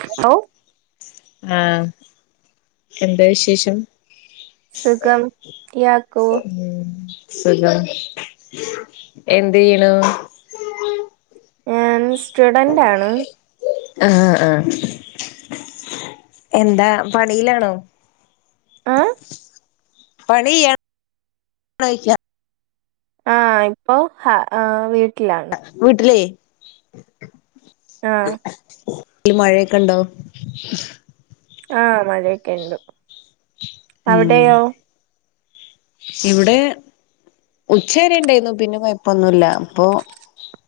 Hello ആഹ് എന്താ വിശേഷം സുഖം ഇയാക്കൊ ഉം സുഖം എന്ത് ചെയ്‌ണു ഞാൻ സ്റ്റുഡന്റ് ആണ് ആഹ് ആഹ് എന്താ പണിയിലാണോ ആഹ് പണി ചെയ്‌യുവാ [unintelligible] ആഹ് ഇപ്പോ ഹ ആ വീട്ടിലാണ് വിട്ടിലേ ആഹ് നാട്ടില് മഴയൊക്കെ ഇണ്ടോ ആഹ് മഴയൊക്കെ ഇണ്ട് ഉം ഇവിടെ ഉച്ചവരെ ഇണ്ടായിരുന്നു പിന്നെ കൊയപ്പൊന്നുല്ല അപ്പൊ-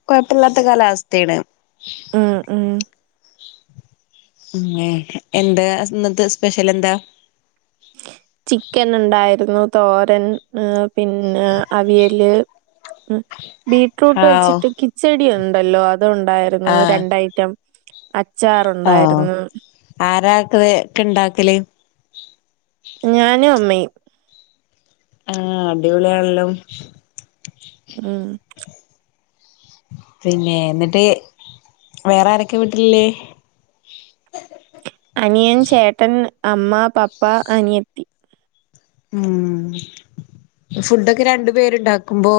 കൊയപ്പില്ലാത്ത കാലാവസ്ഥയാണ് ആഹ് ആഹ് ഉംഎന്താ ഇന്നത്തെ സ്പെഷ്യൽ എന്താ ചിക്കൻ ഒണ്ടായിരുന്നു തോരൻ പിന്നെ അവിയല് ബീറ്റ്റൂട്ട് ഹാവൂ വെച്ചിട്ട് കി - കിച്ചടി ഒണ്ടല്ലോ അത് ഒണ്ടായിരുന്നു ആഹ് രണ്ടയിറ്റം അച്ചാറുണ്ടായിരുന്നു ആരാ ഇതൊക്കെ ഇണ്ടാക്കല് ഞാനും അമ്മയും ആഹ് അടിപൊളിയണല്ലോ ഉം പിന്നെ എന്നിട്ട് വേറെ ആരൊക്കെയാ വീട്ടിലുള്ളെ അനിയൻ ചേട്ടൻ അമ്മ പപ്പ അനിയത്തി ഉം ഫുഡൊക്കെ രണ്ടു പേരുണ്ടാക്കുമ്പോ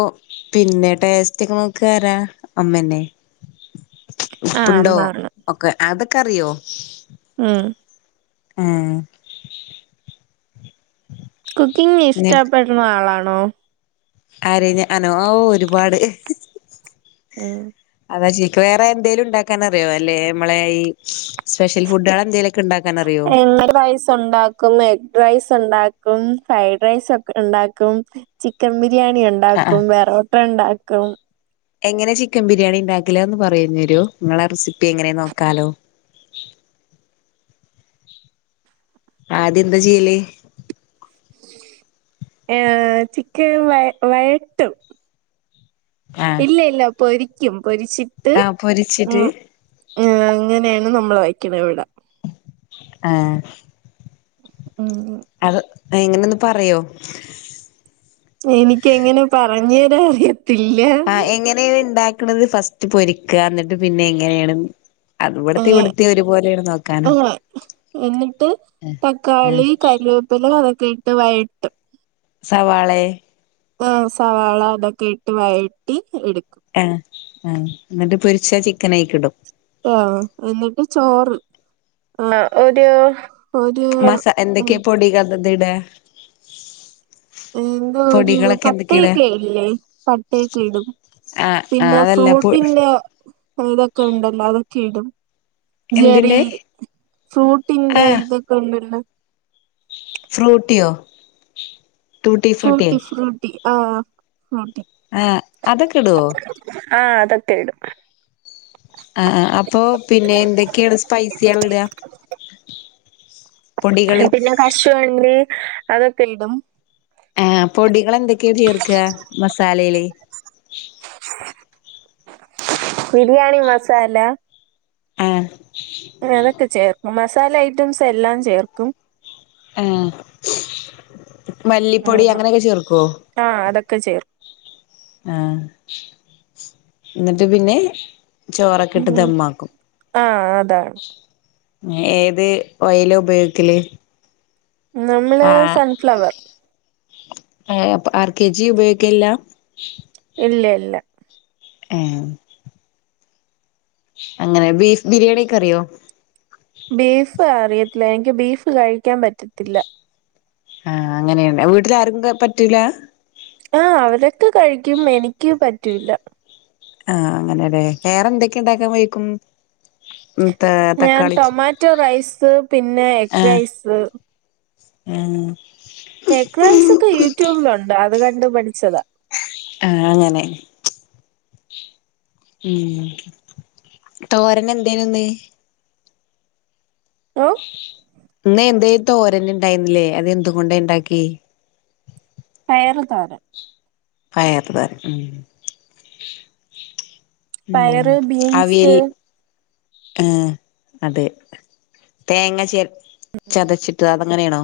പിന്നെ ടേസ്റ്റ് ഒക്കെ നോക്ക് ആരാ അമ്മ തന്നെ ആ ഉപ്പ്‌ ഉണ്ടോ അമ്മ ആണ് ഒക്കെ അതൊക്കെ അറിയോ ഉം ഏഹ്. കുക്കിംഗ് ഇഷ്ടപ്പെടുന്ന ആളാണോ ആര് ഞാനോ ഓഹ് ഒരുപാട് ഉം അതാ ചേച്ചിക്ക് വേറെ എന്തേലും ഉണ്ടാക്കാൻ അറിയോ അല്ലേ നമ്മളെ ഈ സ്പെഷ്യൽ ഫുഡുകൾ എന്തേലും- എങ്ങളെ വയസ് [unintelligible] ഒണ്ടാക്കും എഗ് റൈസ് ഒണ്ടാക്കും ഫ്രൈഡ് റൈസ് ഒക്കെ ഒണ്ടാക്കും ചിക്കൻ ബിരിയാണി ആഹ് ഇണ്ടാക്കും പെറോട്ട ഉണ്ടാക്കും എങ്ങനെയാ ചിക്കൻ ബിരിയാണി ഉണ്ടാക്കല് അത് ഒന്ന് പറഞ്ഞരോ നിങ്ങളെ റെസിപ്പി എങ്ങനെയാന്ന് നോക്കാലോ ആദ്യം എന്താ ചെയ്യല് ഏഹ് ചിക്കൻ വയ വയട്ടും ആഹ് ഇല്ല ഇല്ല പൊരിക്കും പൊരിച്ചിട്ട് ആഹ് ഉം പൊരിച്ചിട്ട് ആഹ് അങ്ങനെയാണ് നമ്മൾ വയ്ക്കണെ ഇവിടെ ആഹ് ഉം അത് എങ്ങനെയാ ഒന്ന് പറയോ? എനിക്ക് അങ്ങനെ പറഞ്ഞ് തരാൻ അറിയത്തില്ല എങ്ങനെയാണ് ഉണ്ടാക്കണത് ഫസ്റ്റ് പൊരിക്കുക എന്നിട്ട് പിന്നെ എങ്ങനെയാണ് അവിടുത്തെ ഏഹ് ഇവിടുത്തെ ഒരുപോലെയാണോന്ന് നോക്കാലോ ആഹ് എന്നിട്ട് ആഹ് തക്കാളി കറി വേപ്പില അതൊക്കെ ഇട്ട് വയട്ടും സവാളെയെ ആഹ് സവാള അതൊക്കെ ഇട്ട് വഴറ്റി എടുക്കും ഏഹ് ഏഹ് എന്നിട്ട് പൊരിച്ച ചിക്കനയിക്കിടും ആഹ് എന്നിട്ട് ചോറ് ആഹ് ഒരു ഒരു മസാ ഉം എന്തൊക്കെയാ പൊടികളൊക്കെ ഇടാ എന്തോ ഒരു പൊടികളൊക്കെ എന്തൊക്കെയാ ഇടാ പട്ടയൊക്ക ഇല്ലേ പട്ടയൊക്കെ ഇടും ആഹ് ആഹ് പിന്നെ അതല്ല പൊ ഫ്രൂട്ടിന്റെ ഇതൊക്കെ ഉണ്ടല്ലോ അതൊക്കെ ഇടും ജെറി എന്തിന്റെ ഫ്രൂട്ടിന്റെ ആഹ് ഇതൊ ക്കെ ഉണ്ടല്ലോ ഫ്രൂട്ടിയോ ടൂട്ടി ഫ്രൂട്ടിയോ ഫ്രൂട്ടി ഫ്രൂട്ടി ആഹ് ഫ്രൂട്ടി ഏഹ് അതൊക്കെ ഇടുവോ? ആഹ് അതൊക്കെ ഇടും. ആഹ് ആഹ് അപ്പൊ പിന്നെ എന്തൊക്കെയാണ് സ് പൈസികളിടുകാ പിന്നെ കശുവണ്ടി അതൊക്കെ ഇടും ആഹ് പൊടികളെന്തൊക്കെയാ ചേർക്കുക മസാലയില് [inaudible] ബിരിയാണി മസാല ആഹ് അതൊക്കെ ചേർക്കും മസാല ഐറ്റംസ് എല്ലാം ചേർക്കും ആഹ് മല്ലിപ്പൊടി അങ്ങനെയൊക്കെ ചേർക്കുവോ ആഹ് അതൊക്കെ ചേർക്കും ആഹ് എന്നിട്ട് പിന്നെ? ചോറൊക്കെ ഇട്ട് ഉം ദമ്മാക്കും ആഹ് അതാണ് ഏത് ഓയില് ഉപയോഗിക്കല് നമ്മള് സൺഫ്ലവർ എ ആ അപ്പൊ ആർ കെ ജി ഉപയോഗിക്കില്ല ഇല്ലേ ഇല്ല ഉം അങ്ങനെ ബീഫ് ബിരിയാണിയൊക്കെ അറിയോ ബീഫ് അറിയത്തില്ല എനിക്ക് ബീഫ് കഴിക്കാൻ പറ്റത്തില്ല ആഹ് അങ്ങനെയല്ലേ വീട്ടില് ആർക്കൊക്കെ പറ്റൂല ആഹ് അവരൊക്കെ കഴിക്കും എനിക്ക് പറ്റൂല്ല ആഹ് അങ്ങനെയല്ലേ വേറെ എന്തൊക്കെ ഇണ്ടാക്കാൻ വഴിക്കും [unintelligible] ഞാൻ ടൊമാറ്റോ റൈസ് പിന്നെ എഗ് റൈസ് ഏഹ് ചെക്റൈസ് ഒക്കെ യൂട്യൂബിലുണ്ട് അത് കണ്ട് പഠിച്ചതാ ആഹ് അങ്ങനെ ഉം തോരന് എന്തേനു ഇന്ന് ഓ ഇന്ന് എന്തേ തോരന് ഇണ്ടായിന്നില്ലേ അത് എന്തുകൊണ്ടേ ഇണ്ടാക്കി പയർ തോരൻ പയർ തോരൻ ഉം ഉം പയറ് അവിൽ ബീൻസ് ആഹ് അതെ തേങ്ങ ച ചതച്ചിട്ട് അതെങ്ങനെയാണോ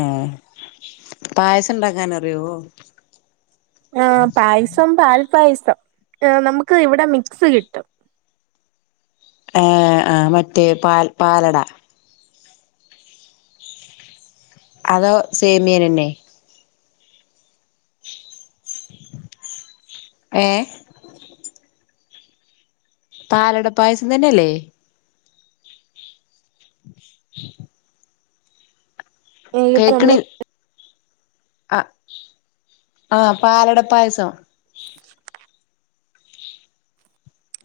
എ പായസം ണ്ടാക്കാൻ അറിയോ ആഹ് പായസം പാൽ പായസം നമുക്ക് ഇവിടെ മിക്സ് കിട്ടും ആഹ് ആഹ് മറ്റേ പാൽ പാലട അതോ സേമിയനന്നെ ഏഹ് പാലട പായസം തന്നെയല്ലേ ഈ ഇപ്പ കേൾക്കണ നമ്മള് ആഹ് ആഹ് പാലട പായസം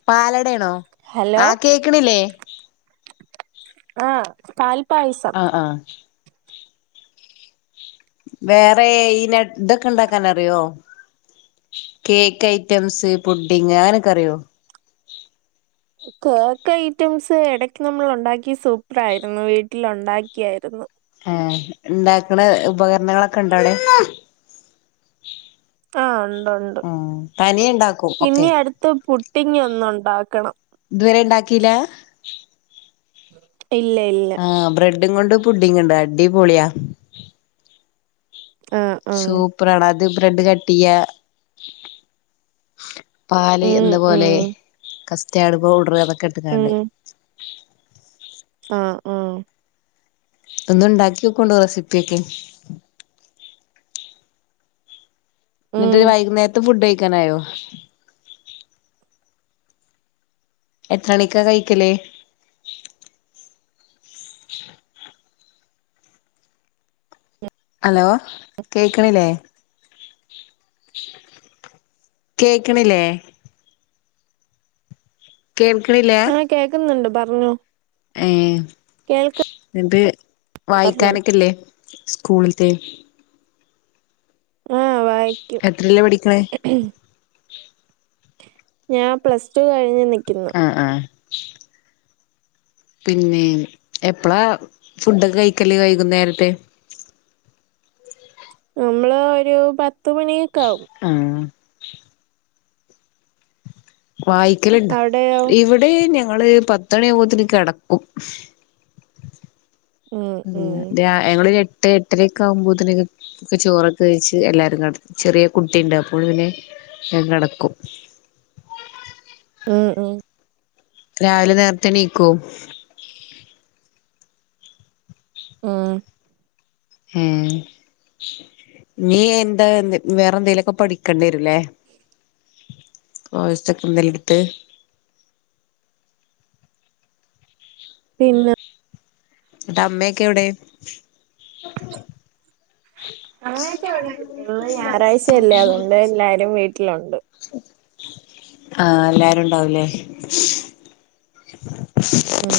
പാലടയാണോ ഹലോ ആ കേക്കണില്ലേ ആഹ് പാൽ ആ ആഹ് വേറെ എയിനെ ഇതൊക്കെ ഇണ്ടാക്കാൻ നറിയോ കേക്ക് ഐറ്റംസ് പുഡിങ് അങ്ങനെയൊക്കെ അറിയോ കേക്ക് ഐറ്റംസ് ഇടക്ക് നമ്മൾ ഉണ്ടാക്കി സൂപ്പർ ആയിരുന്നു വീട്ടിൽ ഉണ്ടാക്കിയായിരുന്നു ആഹ് ഇണ്ടാക്കണ ഉപകരണങ്ങളൊക്കെ ഉണ്ടോ അവിടെ ആഹ് ഉണ്ട് ഉണ്ട് ആഹ് തനിയെ ഇണ്ടാക്കും ഒക്കെ ഇനി അടുത്ത് പുട്ടിങ്ങ് ഒന്നുണ്ടാക്കണം ഇതുവരെ ഇണ്ടാക്കില്ല ഇല്ല ഇല്ല ആ ബ്രെഡും കൊണ്ട് പുഡിങ്ങ് ണ്ട് അടി പോളിയാ ആഹ് ആഹ് സൂപ്പറാടാ അത് ബ്രെഡ് കട്ടയ്യ പാൽ ഉം ഉം എന്നുപോലെ കസ്റ്റാഡ് പൌഡർ അതൊക്കെ ഇട്ക്കാണ്ട് ഉം ആഹ് ആഹ് ഒന്നും ഉണ്ടാക്കി നോകോണ്ടു റെസിപ്പിയ ഒക്കെ ന്നിട്ട് ഉം വൈകുന്നേരത്തെ ഫുഡ് കഴിക്കാനായോ എത്രണിക്കാ കഴിക്കലേ ഹലോ കേക്ക്ണില്ലേ കേക്ക്ണില്ലേ കേക്കിണില്ല കേക്ക്ന്ന്ണ്ട് പറഞ്ഞോ ഏ കേൾക്കുന്നുണ്ട് ന്നട്ട് പറഞ്ഞോ വായിക്കാനൊക്കെല്ലേ സ്കൂള്ത്തെ ആഹ് വായിക്കും. എത്രയിലാ പഠിക്കണേ ഞാൻ പ്ലസ് ടു കഴിഞ്ഞ് നിക്കുന്നു. ആ ആ- പിന്നെ എപ്പളാ ഫുഡൊക്കെ കഴിക്കല്ലേ വൈകുന്നേരത്തെ? നമ്മള് ഒരു പത്ത് മണിയക്ക ആവും. ആഹ് വായിക്കല്ണ്ടോ അവിടെയോ ഇവിടെ ഞങ്ങള് പത്തണിയവുമ്പോത്ത്ന്ന് കിടക്കും ഉം ഇവളരു എട്ട് എട്ടരക്കെ ആകുമ്പോത്തിന് ഒക്കെ ചോറൊക്കെ വഴച്ച് എല്ലരും കട ചെറിയ കുട്ടിയുണ്ട് അപ്പോഴ് പിന്നെ കിടക്കും. ഉം ഉം- രാവിലെ നേരത്തെ എണീക്കോ? ഉം ഉം നീ എന്താ വേറെന്തേലൊക്കെ പഠിക്ക പഠിക്കണ്ടി വരും വേ കോഴ് സൊക്ക എന്തേല്ലെടുത്ത്. പിന്നെ എന്നിട്ട് അമ്മയൊക്കെ എവിടെ? അമ്മയൊക്കെ ഇവിടെ ഇണ്ട് ഇന്ന് ഞായറാഴ്ചയല്ലേ അതുകൊണ്ട് എല്ലാരും വീട്ടിലുണ്ട്. ആഹ് എല്ലാരും ഉണ്ടാവൂലേ? ഉം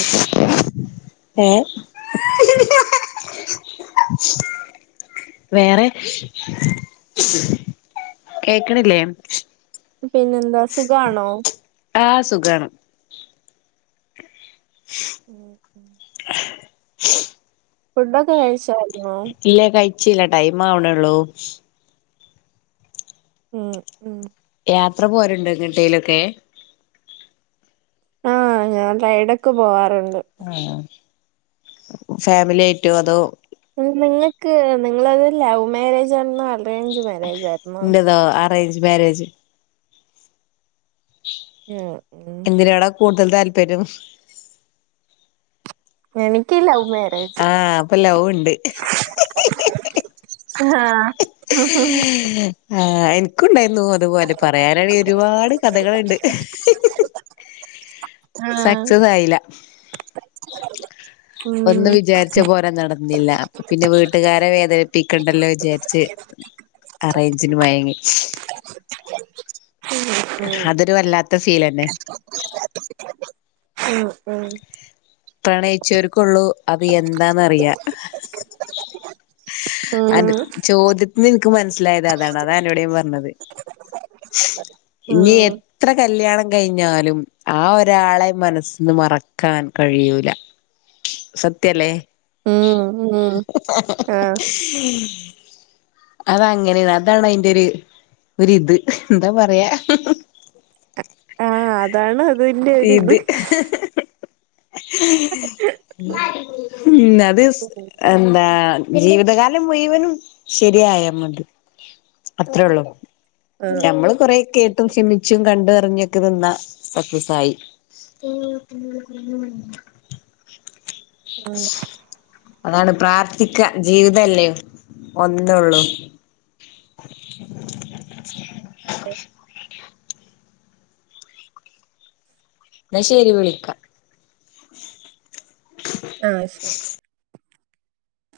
ഏ [inaudible] വേറെ കേക്ക്ണില്ലേ? പിന്നെന്താ സുഖണോ? ആഹ് സുഖാണ്. ഉം. ഫുഡൊഒക്കെ കഴിച്ചോ? ഇല്ല കഴിച്ചില്ല ടൈം ആവണൊള്ളൂ. മം ഉം. യാത്ര പോല്ണ്ടൊ എങ്ങട്ടയിലൊക്കെ? ആഹ് ഞാൻ റൈഡ് ഒക്കെ പോവാറുണ്ട്. ആഹ് ഫാമിലി ആയിട്ടോ അതോ നിങ്ങൾക്ക് നിങ്ങളത് ലവ് മാര്യേജ് ആയിരുന്നോ അറേഞ്ച് മാര്യേജ് ആയിരുന്നോ? Arrange marriage. ഉം ഉം ഏതിനോടാ കൂടുതൽ താല്പര്യം. എനിക്ക് ലവ് മാരേജ്. ആഹ് അപ്പൊ ലവ് ഉണ്ട് ആഹ് ആഹ് എനിക്കാണ്ടായിരുന്നു അതുപോലെ പറയാനാണെ ഒരുപാട് കഥകളുണ്ട് സക്സസ് ആയില്ല. ഉം ഒന്ന് വിചാരിച്ച പോലെ നടന്നില്ല അപ്പൊ പിന്നെ വീട്ടുകാരെ വേദനിപ്പിക്കണ്ടല്ലോ വിചാരിച്ച ച്ച്അറേഞ്ചിന് വയങ്ങി ഉം അതൊരു വല്ലാത്ത ഫീൽന്നെ അഹ് ആഹ് പ്രണയിച്ചവർക്കൊള്ളൂ അത് എന്താന്നറിയാ അൻ്റെ ചോദ്യത്തിന്ന് ഇൻക്ക് മനസ്സിലായത് അതാണ് അതാണ് അന്നോട് ഞാൻ പറഞ്ഞത് ഇനി ഉം എത്ര കല്യാണം കഴിഞ്ഞാലും ആ ഒരാളെ മനസ്സിന്ന് മറക്കാൻ കഴിയൂല സത്യല്ലേ? ഉം ഉം ഉം ഉ ആഹ് അത അങ്ങനെണ് അതാണ് അതിന്റെ ഒരു ഒരിത് എന്താ പറയാ ആഹ് അതാണ് അതി ഇത് ഉം. ഉം അത് സ് എന്താ ജീവിതകാലം മുഴുവനും ശരിയായാമതി അത്രേള്ളൂ ആ ഞമ്മള് കൊറെ കേട്ടും ഓക്കെ ചിന്തിച്ചും കണ്ടും അറിഞ്ഞൊക്കെന്നിന്നാ തായി ആഹ് അതാണ് പ്രാർത്ഥിക്ക ജീവിതല്ലേ ഒന്നൊള്ളൂ [inaudible] [inaudible] ന്നാ ശെരി വിളിക്കാ ആഹ് ശെരി